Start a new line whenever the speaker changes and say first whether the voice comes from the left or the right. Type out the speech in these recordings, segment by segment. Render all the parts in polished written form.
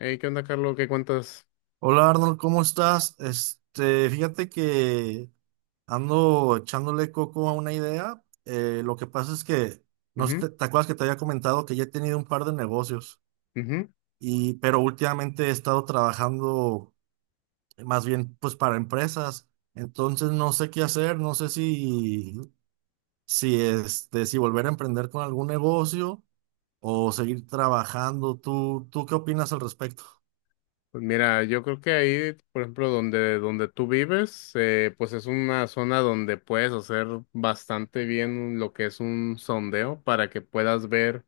left: Hey, ¿qué onda, Carlos? ¿Qué cuentas?
right: Hola Arnold, ¿cómo estás? Fíjate que ando echándole coco a una idea. Lo que pasa es que, no sé, te,
left: Ujú,
right: te acuerdas que te había comentado que ya he tenido un par de negocios,
left: ujú.
right: pero últimamente he estado trabajando más bien pues para empresas. Entonces no sé qué hacer, no sé si, si volver a emprender con algún negocio o seguir trabajando. ¿Tú qué opinas al respecto?
left: Pues mira, yo creo que ahí, por ejemplo, donde tú vives, pues es una zona donde puedes hacer bastante bien lo que es un sondeo para que puedas ver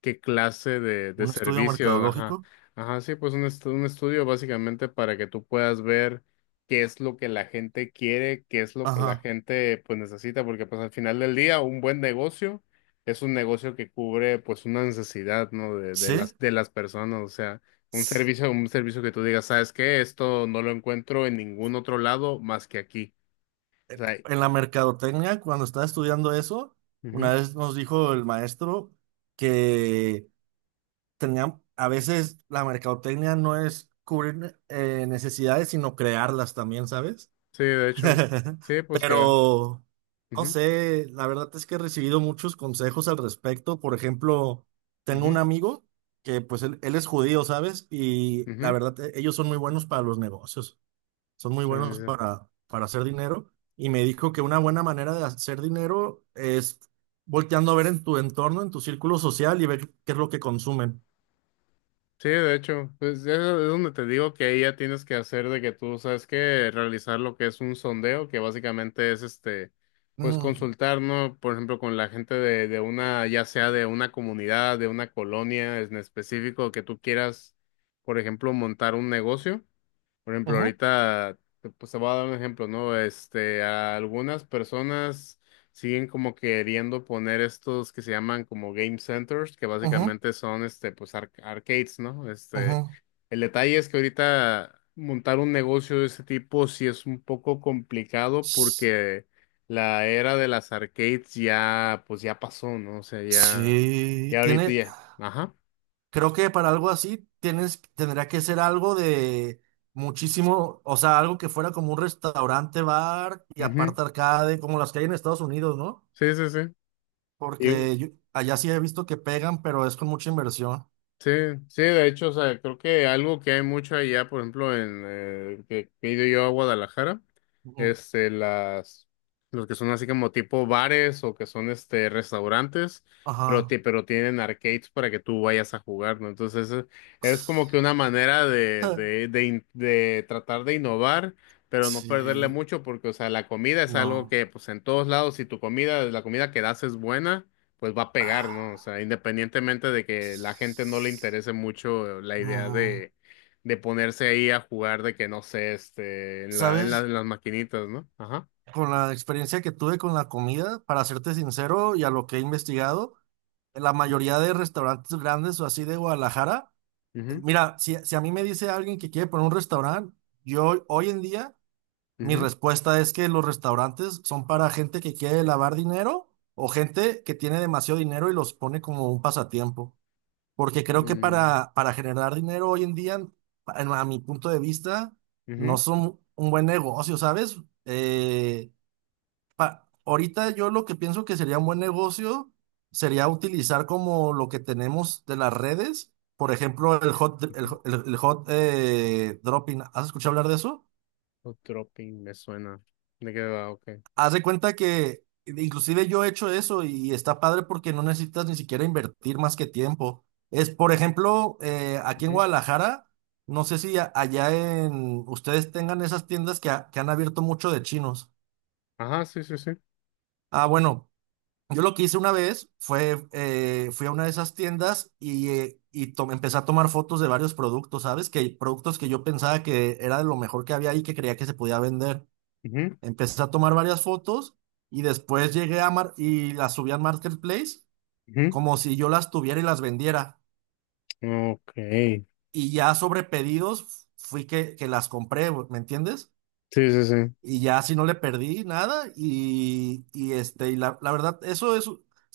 left: qué clase de
right: ¿Un estudio
left: servicios, ajá,
right: mercadológico?
left: ajá. Sí, pues un estudio básicamente para que tú puedas ver qué es lo que la gente quiere, qué es lo que la
right: Ajá.
left: gente pues necesita, porque pues al final del día un buen negocio es un negocio que cubre pues una necesidad, ¿no? De, de
right: ¿Sí?
left: las, de las personas, o sea, un servicio que tú digas, ¿sabes qué? Esto no lo encuentro en ningún otro lado más que aquí. O sea,
right: En la mercadotecnia, cuando estaba estudiando eso, una
left: ujú.
right: vez nos dijo el maestro que tenían, a veces la mercadotecnia no es cubrir necesidades, sino crearlas también, ¿sabes?
left: Sí, de hecho, sí, pues que,
right: Pero, no
left: ujú,
right: sé, la verdad es que he recibido muchos consejos al respecto. Por ejemplo, tengo un
left: ujú,
right: amigo que pues él es judío, ¿sabes? Y la
left: ujú,
right: verdad, ellos son muy buenos para los negocios, son muy
left: sí,
right: buenos
left: sí, sí.
right: para, hacer dinero. Y me dijo que una buena manera de hacer dinero es volteando a ver en tu entorno, en tu círculo social y ver qué es lo que consumen.
left: Sí, de hecho, pues eso es donde te digo que ahí ya tienes que hacer de que tú sabes que realizar lo que es un sondeo, que básicamente es pues
right: Ujú,
left: consultar, ¿no? Por ejemplo, con la gente de una, ya sea de una comunidad, de una colonia en específico, que tú quieras, por ejemplo, montar un negocio. Por ejemplo,
right: ujú,
left: ahorita, pues te voy a dar un ejemplo, ¿no? A algunas personas siguen como queriendo poner estos que se llaman como game centers, que
right: ujú,
left: básicamente son, pues arcades, ¿no?
right: ujú.
left: El detalle es que ahorita montar un negocio de ese tipo sí es un poco complicado
right: S-
left: porque la era de las arcades ya, pues ya pasó, ¿no? O sea, ya,
right: Sí.
left: ya ahorita ya, ajá.
right: Creo que para algo así tendría que ser algo de muchísimo, o sea, algo que fuera como un restaurante, bar y
left: Ujú,
right: aparte arcade, como las que hay en Estados Unidos, ¿no?
left: sí, sí, sí.
right: Porque allá sí he visto que pegan, pero es con mucha inversión.
left: Sí, sí, de hecho, o sea, creo que algo que hay mucho allá, por ejemplo, en que he ido yo a Guadalajara, este, las, los que son así como tipo bares o que son restaurantes, pero,
right: Ajá.
left: pero tienen arcades para que tú vayas a jugar, ¿no? Entonces, es como que una manera de tratar de innovar, pero no perderle
right: Sí,
left: mucho, porque, o sea, la comida es algo
right: no.
left: que, pues, en todos lados, si tu comida, la comida que das es buena, pues va a pegar, ¿no? O
right: Ah.
left: sea, independientemente de que la gente no le interese mucho la idea
right: Mm,
left: de ponerse ahí a jugar de que no sé, en la,
right: ¿Sabes?
left: en las maquinitas, ¿no? Ajá.
right: Con la experiencia que tuve con la comida, para serte sincero y a lo que he investigado, la mayoría de restaurantes grandes o así de Guadalajara,
left: Ujú,
right: mira, si, a mí me dice alguien que quiere poner un restaurante, yo hoy en día, mi
left: ujú,
right: respuesta es que los restaurantes son para gente que quiere lavar dinero o gente que tiene demasiado dinero y los pone como un pasatiempo. Porque creo que
left: mm,
right: para, generar dinero hoy en día, a mi punto de vista, no
left: ujú,
right: son un buen negocio, ¿sabes? Eh, ahorita yo lo que pienso que sería un buen negocio sería utilizar como lo que tenemos de las redes, por ejemplo, el hot, el,
left: ujú.
right: el- el hot, eh, dropping. ¿Has escuchado hablar de eso?
left: O Tropping me suena. ¿De qué va? Ok.
right: Haz de cuenta que inclusive yo he hecho eso y está padre porque no necesitas ni siquiera invertir más que tiempo. Es, por ejemplo, aquí en
left: Ujú.
right: Guadalajara, no sé si allá en ustedes tengan esas tiendas que han abierto mucho de chinos.
left: Ajá, sí, sí, sí.
right: Ah, bueno, yo lo que hice una vez fue, fui a una de esas tiendas y empecé a tomar fotos de varios productos, ¿sabes? Que productos que yo pensaba que era de lo mejor que había ahí que creía que se podía vender.
left: Ujú,
right: Empecé a tomar varias fotos y después llegué a Mar y las subí a Marketplace como si yo las tuviera y las vendiera.
left: ujú. Ok. Sí,
right: Y ya sobre pedidos fui que, las compré, güey, ¿me entiendes?
left: sí, sí.
right: Y ya así no le perdí nada y la verdad, eso es,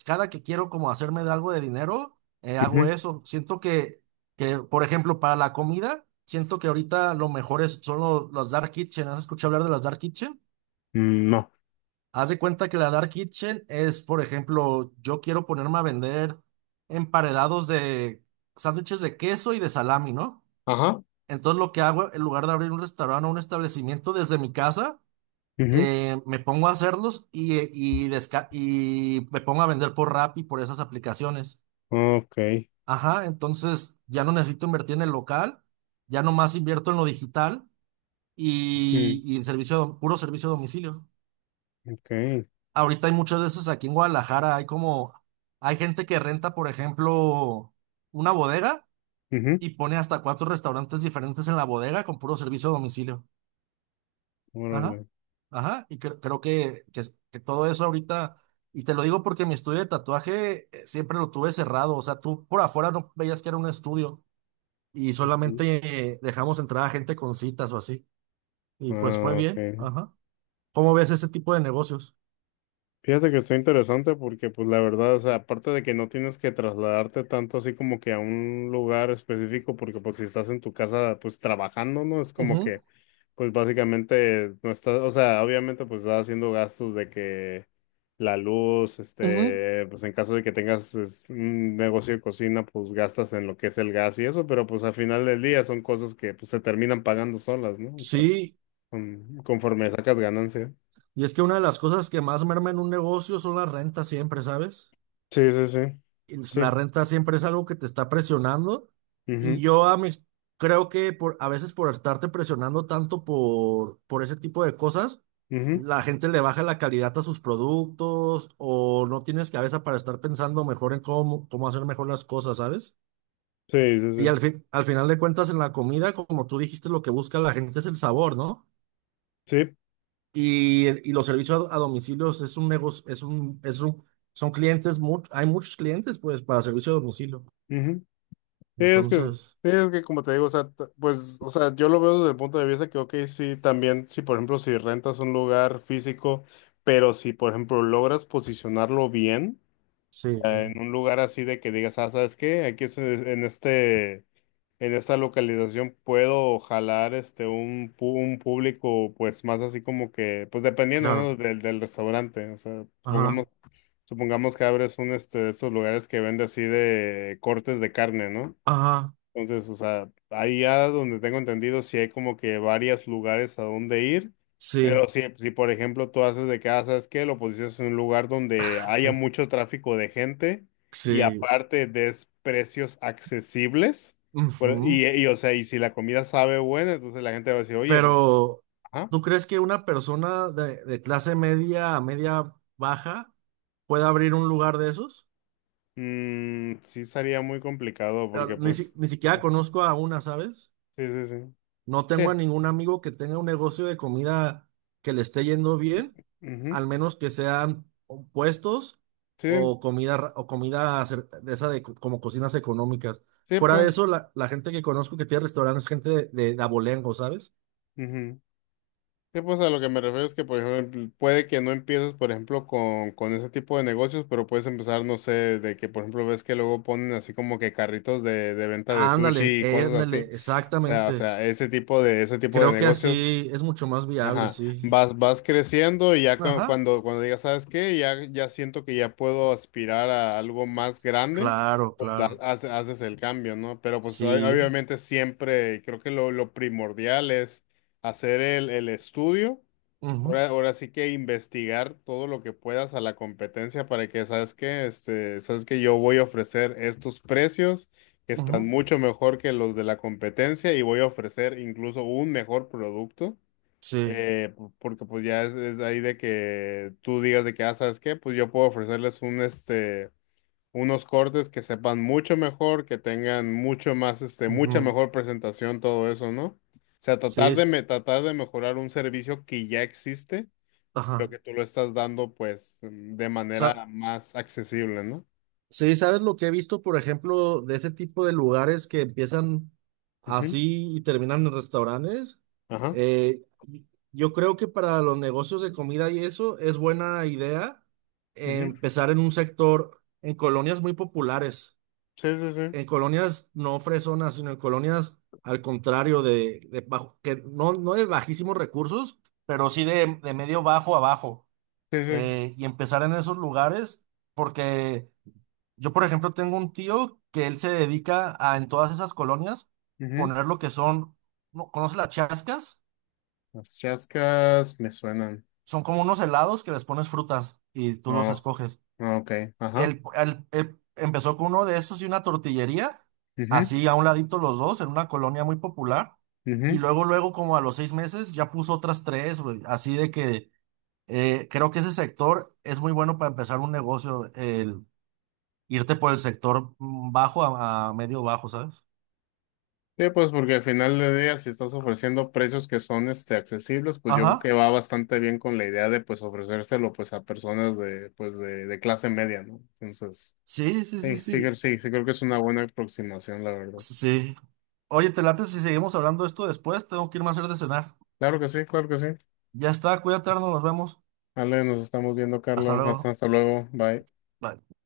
right: cada que quiero como hacerme de algo de dinero, hago
left: Ujú.
right: eso. Siento que, por ejemplo, para la comida, siento que ahorita lo mejor es, son los dark kitchen. ¿Has escuchado hablar de las dark kitchen?
left: Mm, no.
right: Haz de cuenta que la Dark Kitchen es, por ejemplo, yo quiero ponerme a vender emparedados de sándwiches de queso y de salami, ¿no?
left: Ajá.
right: Entonces lo que hago, en lugar de abrir un restaurante o un establecimiento desde mi casa,
left: Ujú.
right: me pongo a hacerlos y me pongo a vender por Rappi, por esas aplicaciones.
left: Ok.
right: Ajá, entonces ya no necesito invertir en el local, ya nomás invierto en lo digital
left: Ujú,
right: y servicio, puro servicio a domicilio.
left: ok.
right: Ahorita hay muchas veces aquí en Guadalajara, hay gente que renta, por ejemplo, una bodega
left: Ujú.
right: y pone hasta cuatro restaurantes diferentes en la bodega con puro servicio a domicilio.
left: Órale.
right: Ajá, ajá, y creo que todo eso ahorita, y te lo digo porque mi estudio de tatuaje siempre lo tuve cerrado, o sea, tú por afuera no veías que era un estudio y
left: Ujú.
right: solamente dejamos entrar a gente con citas o así, y pues fue
left: Ah,
right: bien,
left: ok.
right: ajá. ¿Cómo ves ese tipo de negocios?
left: Fíjate que está interesante porque, pues, la verdad, o sea, aparte de que no tienes que trasladarte tanto así como que a un lugar específico, porque, pues, si estás en tu casa, pues, trabajando, ¿no? Es como
right: Ujú,
left: que, pues, básicamente no estás, o sea, obviamente, pues, estás haciendo gastos de que la luz,
right: ujú.
left: pues, en caso de que tengas es, un negocio de cocina, pues, gastas en lo que es el gas y eso, pero, pues, al final del día son cosas que, pues, se terminan pagando solas, ¿no? O sea,
right: Sí,
left: conforme sacas ganancia.
right: y es que una de las cosas que más merma en un negocio son las rentas siempre, ¿sabes?
left: Sí, sí, sí.
right: La
left: Sí.
right: renta siempre es algo que te está presionando y
left: Ujú.
right: yo a mis- creo que por, a veces por estarte presionando tanto por ese tipo de cosas,
left: Ujú,
right: la gente le baja la calidad a sus productos o no tienes cabeza para estar pensando mejor en cómo hacer mejor las cosas, ¿sabes?
left: sí, sí,
right: Y
left: sí.
right: al final de cuentas en la comida, como tú dijiste, lo que busca la gente es el sabor, ¿no?
left: Sí,
right: Y los servicios a, domicilios es un negocio, son clientes, hay muchos clientes pues para servicio a domicilio.
left: ujú. Sí, es que,
right: Entonces,
left: sí, es que como te digo, o sea, pues, o sea, yo lo veo desde el punto de vista que, ok, sí, también, si por ejemplo, si rentas un lugar físico, pero si por ejemplo logras posicionarlo bien. Sea, en
right: sí,
left: un lugar así de que digas, ah, ¿sabes qué? Aquí es en esta localización puedo jalar un, un público, pues más así como que, pues dependiendo, ¿no?
right: claro.
left: Del restaurante. O sea,
right: Ajá,
left: supongamos, supongamos que abres un este de estos lugares que vende así de cortes de carne, ¿no?
right: ajá,
left: Entonces, o sea, ahí ya donde tengo entendido, sí hay como que varios lugares a donde ir, pero
right: sí,
left: si por ejemplo tú haces de casa, ¿sabes qué? Lo posicionas en un lugar donde haya mucho tráfico de gente y
right: sí.
left: aparte des precios accesibles, pues,
right: Ujú.
left: o sea, y si la comida sabe buena, entonces la gente va a decir, oye, pues,
right: Pero,
left: ajá,
right: ¿tú crees que una persona de clase media a media baja pueda abrir un lugar de esos?
left: mm, sí sería muy complicado
right: Ah,
left: porque pues,
right: Ni siquiera
left: ah,
right: conozco a una, ¿sabes?
left: sí, sí, sí,
right: No tengo
left: sí,
right: a ningún amigo que tenga un negocio de comida que le esté yendo bien,
left: sí, ujú,
right: al menos que sean o puestos
left: sí,
right: o comida de esa como cocinas económicas.
left: sí,
right: Fuera de
left: pues,
right: eso, la gente que conozco que tiene restaurantes es gente de abolengo, ¿sabes?
left: ujú. Sí, pues a lo que me refiero es que, por ejemplo, puede que no empieces, por ejemplo, con ese tipo de negocios, pero puedes empezar, no sé, de que, por ejemplo, ves que luego ponen así como que carritos de venta de
right: Ándale,
left: sushi y cosas así.
right: ándale,
left: O
right: exactamente.
left: sea, ese tipo de
right: Creo que
left: negocios.
right: así es mucho más viable,
left: Ajá,
right: sí.
left: vas, vas creciendo y ya
right: Ajá,
left: cuando digas, ¿sabes qué? Ya, ya siento que ya puedo aspirar a algo más grande,
right: claro,
left: pues
right: claro.
left: haces el cambio, ¿no? Pero pues
right: Sí.
left: obviamente siempre creo que lo primordial es hacer el estudio,
right: Ujú,
left: ahora sí que investigar todo lo que puedas a la competencia para que, ¿sabes qué? ¿Sabes que yo voy a ofrecer estos precios que están
right: ujú,
left: mucho mejor que los de la competencia y voy a ofrecer incluso un mejor producto?
right: sí.
left: Porque pues ya es ahí de que tú digas de que, ah, ¿sabes qué? Pues yo puedo ofrecerles un, unos cortes que sepan mucho mejor, que tengan mucho más, mucha
right: Ujú,
left: mejor presentación, todo eso, ¿no? O sea,
right: sí.
left: tratar de, tratar de mejorar un servicio que ya existe, pero
right: Ajá.
left: que tú lo estás dando, pues, mm, de
right: Sa-
left: manera más accesible, ¿no?
right: Sí, ¿sabes lo que he visto, por ejemplo, de ese tipo de lugares que empiezan
left: Ujú,
right: así y terminan en restaurantes?
left: ajá,
right: Eh, yo creo que para los negocios de comida y eso es buena idea
left: ujú.
right: empezar en un sector, en colonias muy populares,
left: Sí, sí, sí.
right: en colonias no fresonas, sino en colonias al contrario de que no, no de bajísimos recursos, pero sí de medio bajo a bajo.
left: Sí, sí,
right: Y empezar en esos lugares porque... Yo, por ejemplo, tengo un tío que él se dedica a en todas esas colonias
left: ujú.
right: poner lo que son, ¿no? ¿Conoce las chascas?
left: Las chascas me suenan.
right: Son como unos helados que les pones frutas y tú los
left: Oh,
right: escoges.
left: ok. Ajá.
right: Él empezó con uno de esos y una tortillería,
left: Ujú,
right: así a un ladito los dos, en una colonia muy popular. Y
left: ujú.
right: luego, luego, como a los 6 meses, ya puso otras tres, güey. Así de que creo que ese sector es muy bueno para empezar un negocio, el irte por el sector bajo a medio bajo, ¿sabes?
left: Sí, pues porque al final del día, si estás ofreciendo precios que son accesibles, pues yo creo que
right: Ajá.
left: va bastante bien con la idea de pues ofrecérselo pues a personas de pues de clase media, ¿no? Entonces,
right: Sí, sí, sí,
left: sí, sí,
right: sí.
left: sí, sí creo que es una buena aproximación, la verdad.
right: Sí. Oye, te late si seguimos hablando de esto después. Tengo que irme a hacer de cenar.
left: Claro que sí, claro que sí.
right: Ya está, cuídate, Arnold, nos vemos.
left: Vale, nos estamos viendo,
right: Hasta
left: Carlos. Hasta,
right: luego.
left: hasta luego. Bye.
right: Bye.